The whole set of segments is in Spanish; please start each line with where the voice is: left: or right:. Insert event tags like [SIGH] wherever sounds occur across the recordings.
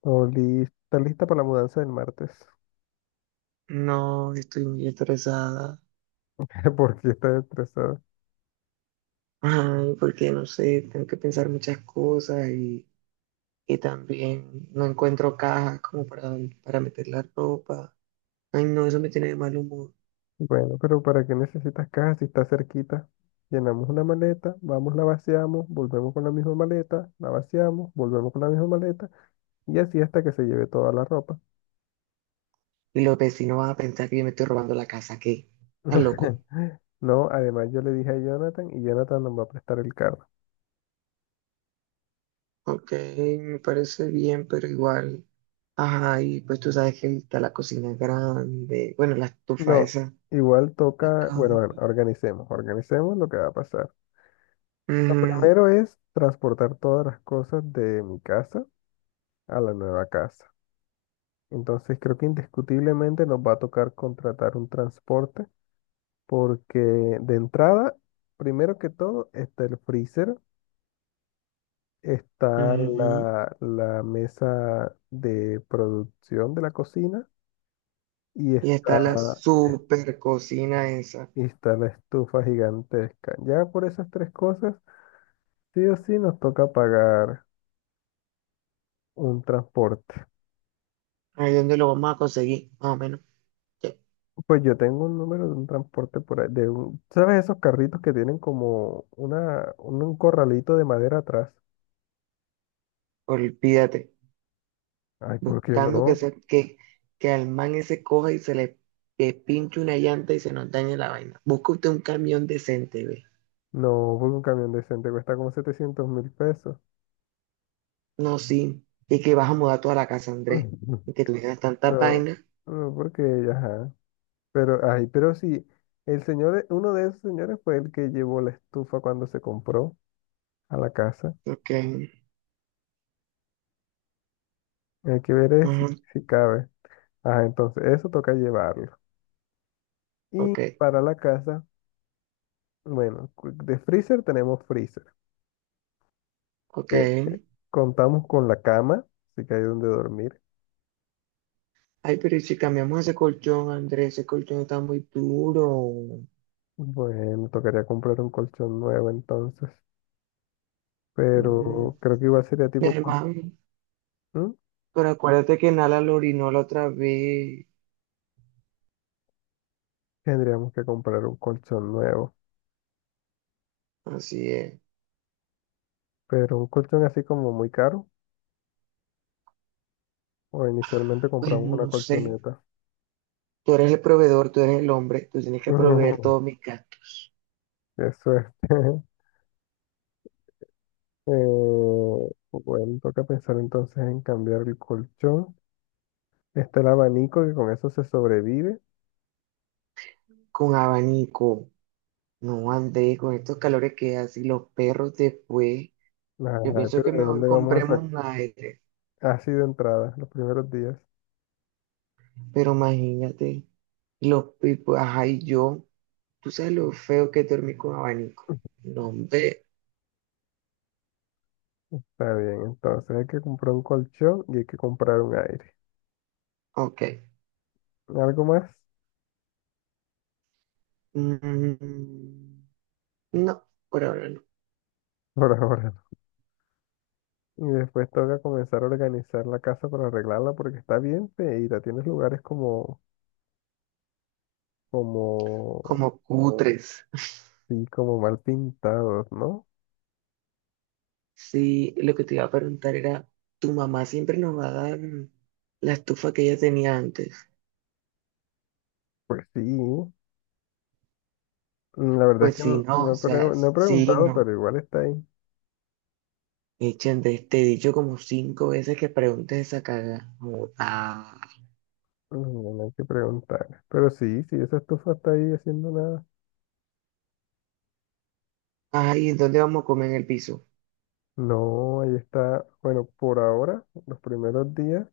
left: Todo está lista para la mudanza del martes.
right: No, estoy muy estresada.
left: [LAUGHS] Porque estás estresada.
right: [LAUGHS] Ay, porque no sé, tengo que pensar muchas cosas y también no encuentro cajas como para meter la ropa. Ay, no, eso me tiene de mal humor.
left: Bueno, pero ¿para qué necesitas caja si está cerquita? Llenamos una maleta, vamos, la vaciamos, volvemos con la misma maleta, la vaciamos, volvemos con la misma maleta y así hasta que se lleve toda la ropa.
right: Y los vecinos van a pensar que yo me estoy robando la casa, ¿qué? ¿Estás loco?
left: [LAUGHS] No, además yo le dije a Jonathan y Jonathan nos va a prestar el carro.
right: Ok, me parece bien, pero igual. Ajá, y pues tú sabes que está la cocina grande, bueno, la estufa
left: No,
right: esa,
left: igual
right: la
left: toca, bueno,
right: cama.
left: bueno, organicemos, organicemos lo que va a pasar. Lo
right: Ujú,
left: primero es transportar todas las cosas de mi casa a la nueva casa. Entonces creo que indiscutiblemente nos va a tocar contratar un transporte porque de entrada, primero que todo, está el freezer, está
right: ujú.
left: la mesa de producción de la cocina y
right: Y está la
left: está,
right: super cocina esa.
left: y está la estufa gigantesca. Ya por esas tres cosas, sí o sí nos toca pagar un transporte.
right: Ahí donde lo vamos a conseguir, más o menos. Ya,
left: Pues yo tengo un número de un transporte por ahí, ¿sabes esos carritos que tienen como una, un corralito de madera atrás?
right: olvídate,
left: Ay, ¿por qué
right: buscando que,
left: no?
right: se, que al man ese coja y se le que pinche una llanta y se nos dañe la vaina. Busca usted un camión decente, ve.
left: No, porque un camión decente cuesta como $700.000.
right: No, sí. Y que vas a mudar toda la casa, Andrés.
left: [LAUGHS]
right: Y que tuvieras tantas
left: No,
right: vainas.
left: no, porque ella, ajá. Pero, ay, pero sí, el señor, uno de esos señores fue el que llevó la estufa cuando se compró a la casa.
right: Ok,
left: Hay que ver es si,
right: ujú,
left: si cabe. Ajá, entonces, eso toca llevarlo. Y
right: ok,
left: para la casa, bueno, de freezer tenemos freezer.
right: ok.
left: Eh, Contamos con la cama, así que hay donde dormir.
right: Ay, pero ¿y si cambiamos ese colchón, Andrés? Ese colchón está muy duro.
left: Bueno, tocaría comprar un colchón nuevo entonces,
right: Mm,
left: pero creo que igual sería
right: Mi
left: tipo
right: hermano,
left: colchón.
right: pero acuérdate que Nala lo orinó la otra vez.
left: Tendríamos que comprar un colchón nuevo,
right: Así es.
left: pero un colchón así como muy caro, o inicialmente
right: Pues
left: compramos una
right: no sé,
left: colchoneta.
right: tú eres el proveedor, tú eres el hombre, tú tienes que proveer
left: [LAUGHS]
right: todo mi gato
left: Qué suerte. [LAUGHS] Bueno, toca pensar entonces en cambiar el colchón. Está el abanico que con eso se sobrevive.
right: con abanico. No andé con estos calores que hace los perros después. Yo
left: Ajá,
right: pienso
left: pero
right: que
left: ¿de
right: mejor
left: dónde vamos a sacar?
right: compremos un aire,
left: Así de entrada, los primeros días.
right: pero imagínate, los pipos, ajá, y yo, tú sabes lo feo que es dormir con abanico. No, hombre,
left: Está bien, entonces hay que comprar un colchón y hay que comprar un aire.
right: ok.
left: ¿Algo más?
right: Mm, no, por ahora no.
left: Por ahora. Y después toca comenzar a organizar la casa para arreglarla porque está bien feita, tienes lugares como, como,
right: Como oh, cutres.
left: sí, como mal pintados, ¿no?
right: Sí, lo que te iba a preguntar era, ¿tu mamá siempre nos va a dar la estufa que ella tenía antes?
left: Pues sí. Mm, la verdad es
right: Pues
left: que
right: sí,
left: no,
right: no, o sea,
left: no he
right: sí,
left: preguntado,
right: no.
left: pero igual está ahí.
right: Echen de este dicho como 5 veces que preguntes esa caga. Como, ah,
left: Mm, no hay que preguntar. Pero sí, sí, esa estufa está ahí haciendo nada.
right: ay, ¿dónde vamos a comer en el piso?
left: No, ahí está. Bueno, por ahora, los primeros días,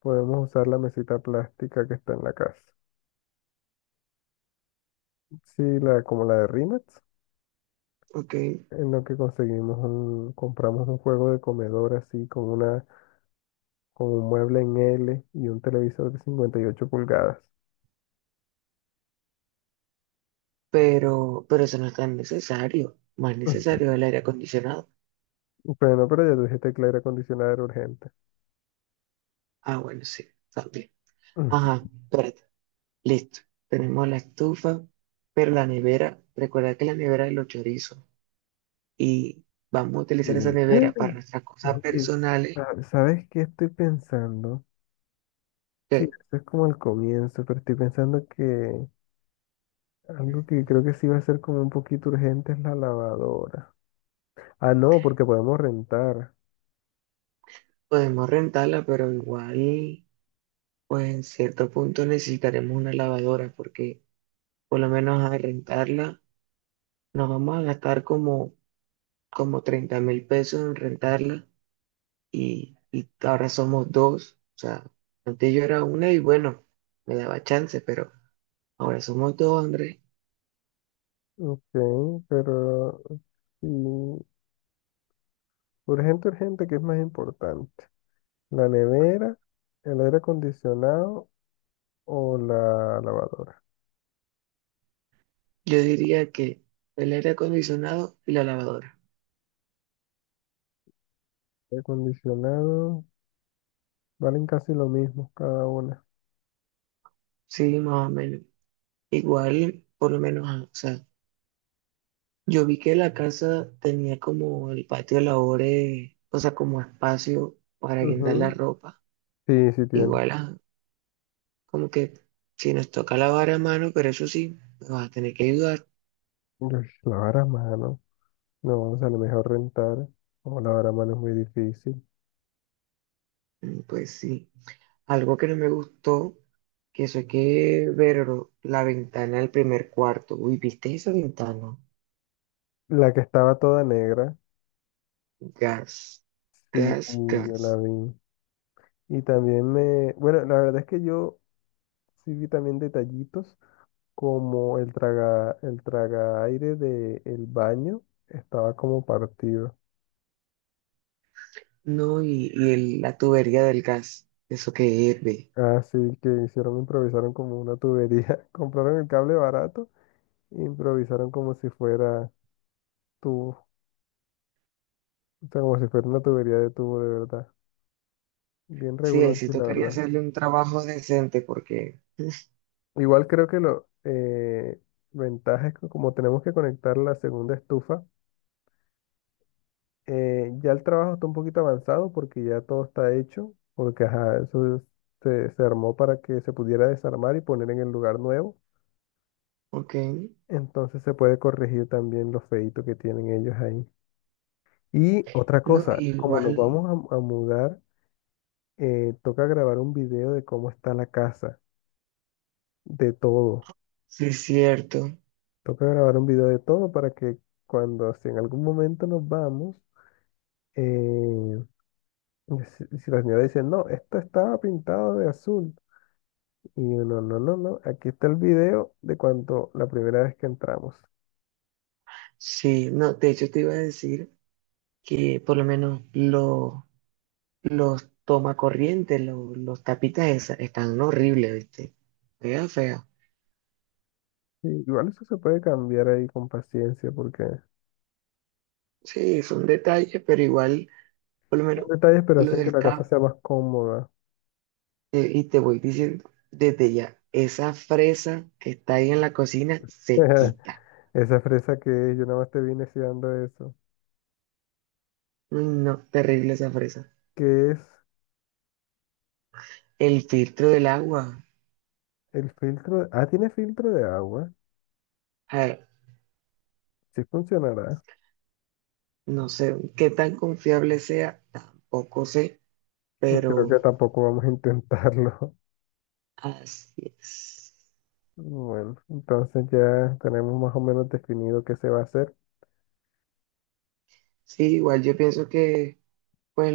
left: podemos usar la mesita plástica que está en la casa. Sí, la, como la de Rimax,
right: Ok,
left: en lo que compramos un juego de comedor así con una, con un mueble en L y un televisor de 58 pulgadas.
right: pero eso no es tan necesario. Más necesario
left: [LAUGHS]
right: es el aire acondicionado.
left: Ujú. Bueno, pero ya te dije tecla aire acondicionado era urgente.
right: Ah, bueno, sí, también. Ajá,
left: [LAUGHS]
right: espérate, listo. Tenemos la estufa, pero la nevera, recuerda que la nevera es los chorizos. Y vamos a utilizar esa
left: Ujú. Y-
right: nevera para
left: [GASPS]
right: nuestras cosas
left: Oye,
right: personales,
left: ¿sabes qué estoy pensando? Sí,
right: que
left: esto es como el comienzo, pero estoy pensando que algo que creo que sí va a ser como un poquito urgente es la lavadora. Ah, no, porque podemos rentar.
right: podemos rentarla, pero igual, pues en cierto punto necesitaremos una lavadora, porque por lo menos a rentarla nos vamos a gastar como, como 30.000 pesos en rentarla y ahora somos dos, o sea, antes yo era una y bueno, me daba chance, pero ahora somos dos, Andrés.
left: Ok, pero sí, urgente, urgente, ¿qué es más importante? ¿La nevera, el aire acondicionado o la lavadora?
right: Yo diría que el aire acondicionado y la lavadora.
left: Aire acondicionado, valen casi lo mismo cada una.
right: Sí, más o menos. Igual, por lo menos, ah, o sea, yo vi que la casa tenía como el patio de labores, o sea, como espacio para guindar la
left: Ujú.
right: ropa.
left: Sí, sí tiene.
right: Igual, ah, como que si nos toca lavar a mano, pero eso sí, me vas a tener que ayudar.
left: Uy, lavar a mano. No, o sea, a lo mejor rentar o lavar a mano es muy difícil.
right: Pues sí. Algo que no me gustó, que eso hay que ver la ventana del primer cuarto. Uy, ¿viste esa ventana?
left: La que estaba toda negra,
right: Gas,
left: sí,
right: gas,
left: yo la
right: gas.
left: vi. Y también me... Bueno, la verdad es que yo sí vi también detallitos como el traga aire del baño estaba como partido.
right: No, y el- la tubería del gas, eso que hierve.
left: Así que hicieron, improvisaron como una tubería. [LAUGHS] Compraron el cable barato e improvisaron como si fuera tubo. O sea, como si fuera una tubería de tubo de verdad. Bien
right: Sí, ahí sí
left: reguloncho, la
right: tocaría
left: verdad.
right: hacerle un trabajo decente porque,
left: Igual creo que lo ventaja es que como tenemos que conectar la segunda estufa. Ya el trabajo está un poquito avanzado porque ya todo está hecho, porque ajá, se, se armó para que se pudiera desarmar y poner en el lugar nuevo.
right: ok,
left: Entonces se puede corregir también los feitos que tienen ellos ahí. Y otra
right: no,
left: cosa, como nos
right: igual,
left: vamos a mudar, toca grabar un video de cómo está la casa, de todo.
right: sí es cierto.
left: Toca grabar un video de todo para que cuando, si en algún momento nos vamos, eh, si, si la señora dice, no, esto estaba pintado de azul. Y yo, no, no, no, no. Aquí está el video de cuando la primera vez que entramos.
right: Sí, no, de hecho te iba a decir que por lo menos lo- los tomacorrientes, lo- los tapitas esas, están horribles, ¿viste? Fea, fea.
left: Sí, igual eso se puede cambiar ahí con paciencia porque
right: Sí, son detalles, pero igual, por lo
left: son
right: menos
left: detalles, pero
right: lo
left: hacen que
right: del
left: la casa
right: cap,
left: sea más cómoda.
right: y te voy diciendo desde ya, esa fresa que está ahí en la cocina se
left: [LAUGHS]
right: quita.
left: Esa fresa que es, yo nada más te vine dando eso.
right: Uy, no, terrible esa fresa.
left: ¿Qué es
right: El filtro del agua,
left: el filtro? Ah, tiene filtro de agua.
right: a
left: Sí funcionará.
right: no sé qué tan confiable sea, tampoco sé,
left: Y creo
right: pero
left: que tampoco vamos a intentarlo. [LAUGHS]
right: así es.
left: Bueno, entonces ya tenemos más o menos definido qué se va a hacer.
right: Sí, igual yo pienso que pues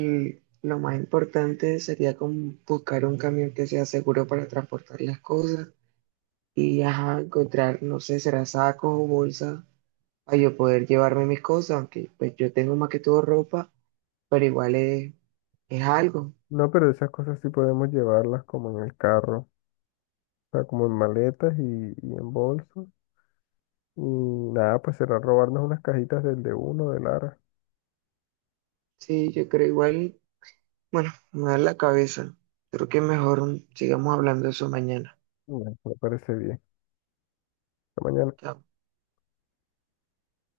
right: lo más importante sería como buscar un camión que sea seguro para transportar las cosas y ajá, encontrar, no sé, será sacos o bolsas para yo poder llevarme mis cosas, aunque pues yo tengo más que todo ropa, pero igual es algo.
left: No, pero esas cosas sí podemos llevarlas como en el carro. O sea, como en maletas y en bolsos. Y nada, pues será robarnos unas cajitas del de uno, de Lara.
right: Sí, yo creo igual. Bueno, me da la cabeza. Creo que mejor sigamos hablando de eso mañana.
left: Bueno, me parece bien. Hasta mañana.
right: Chao.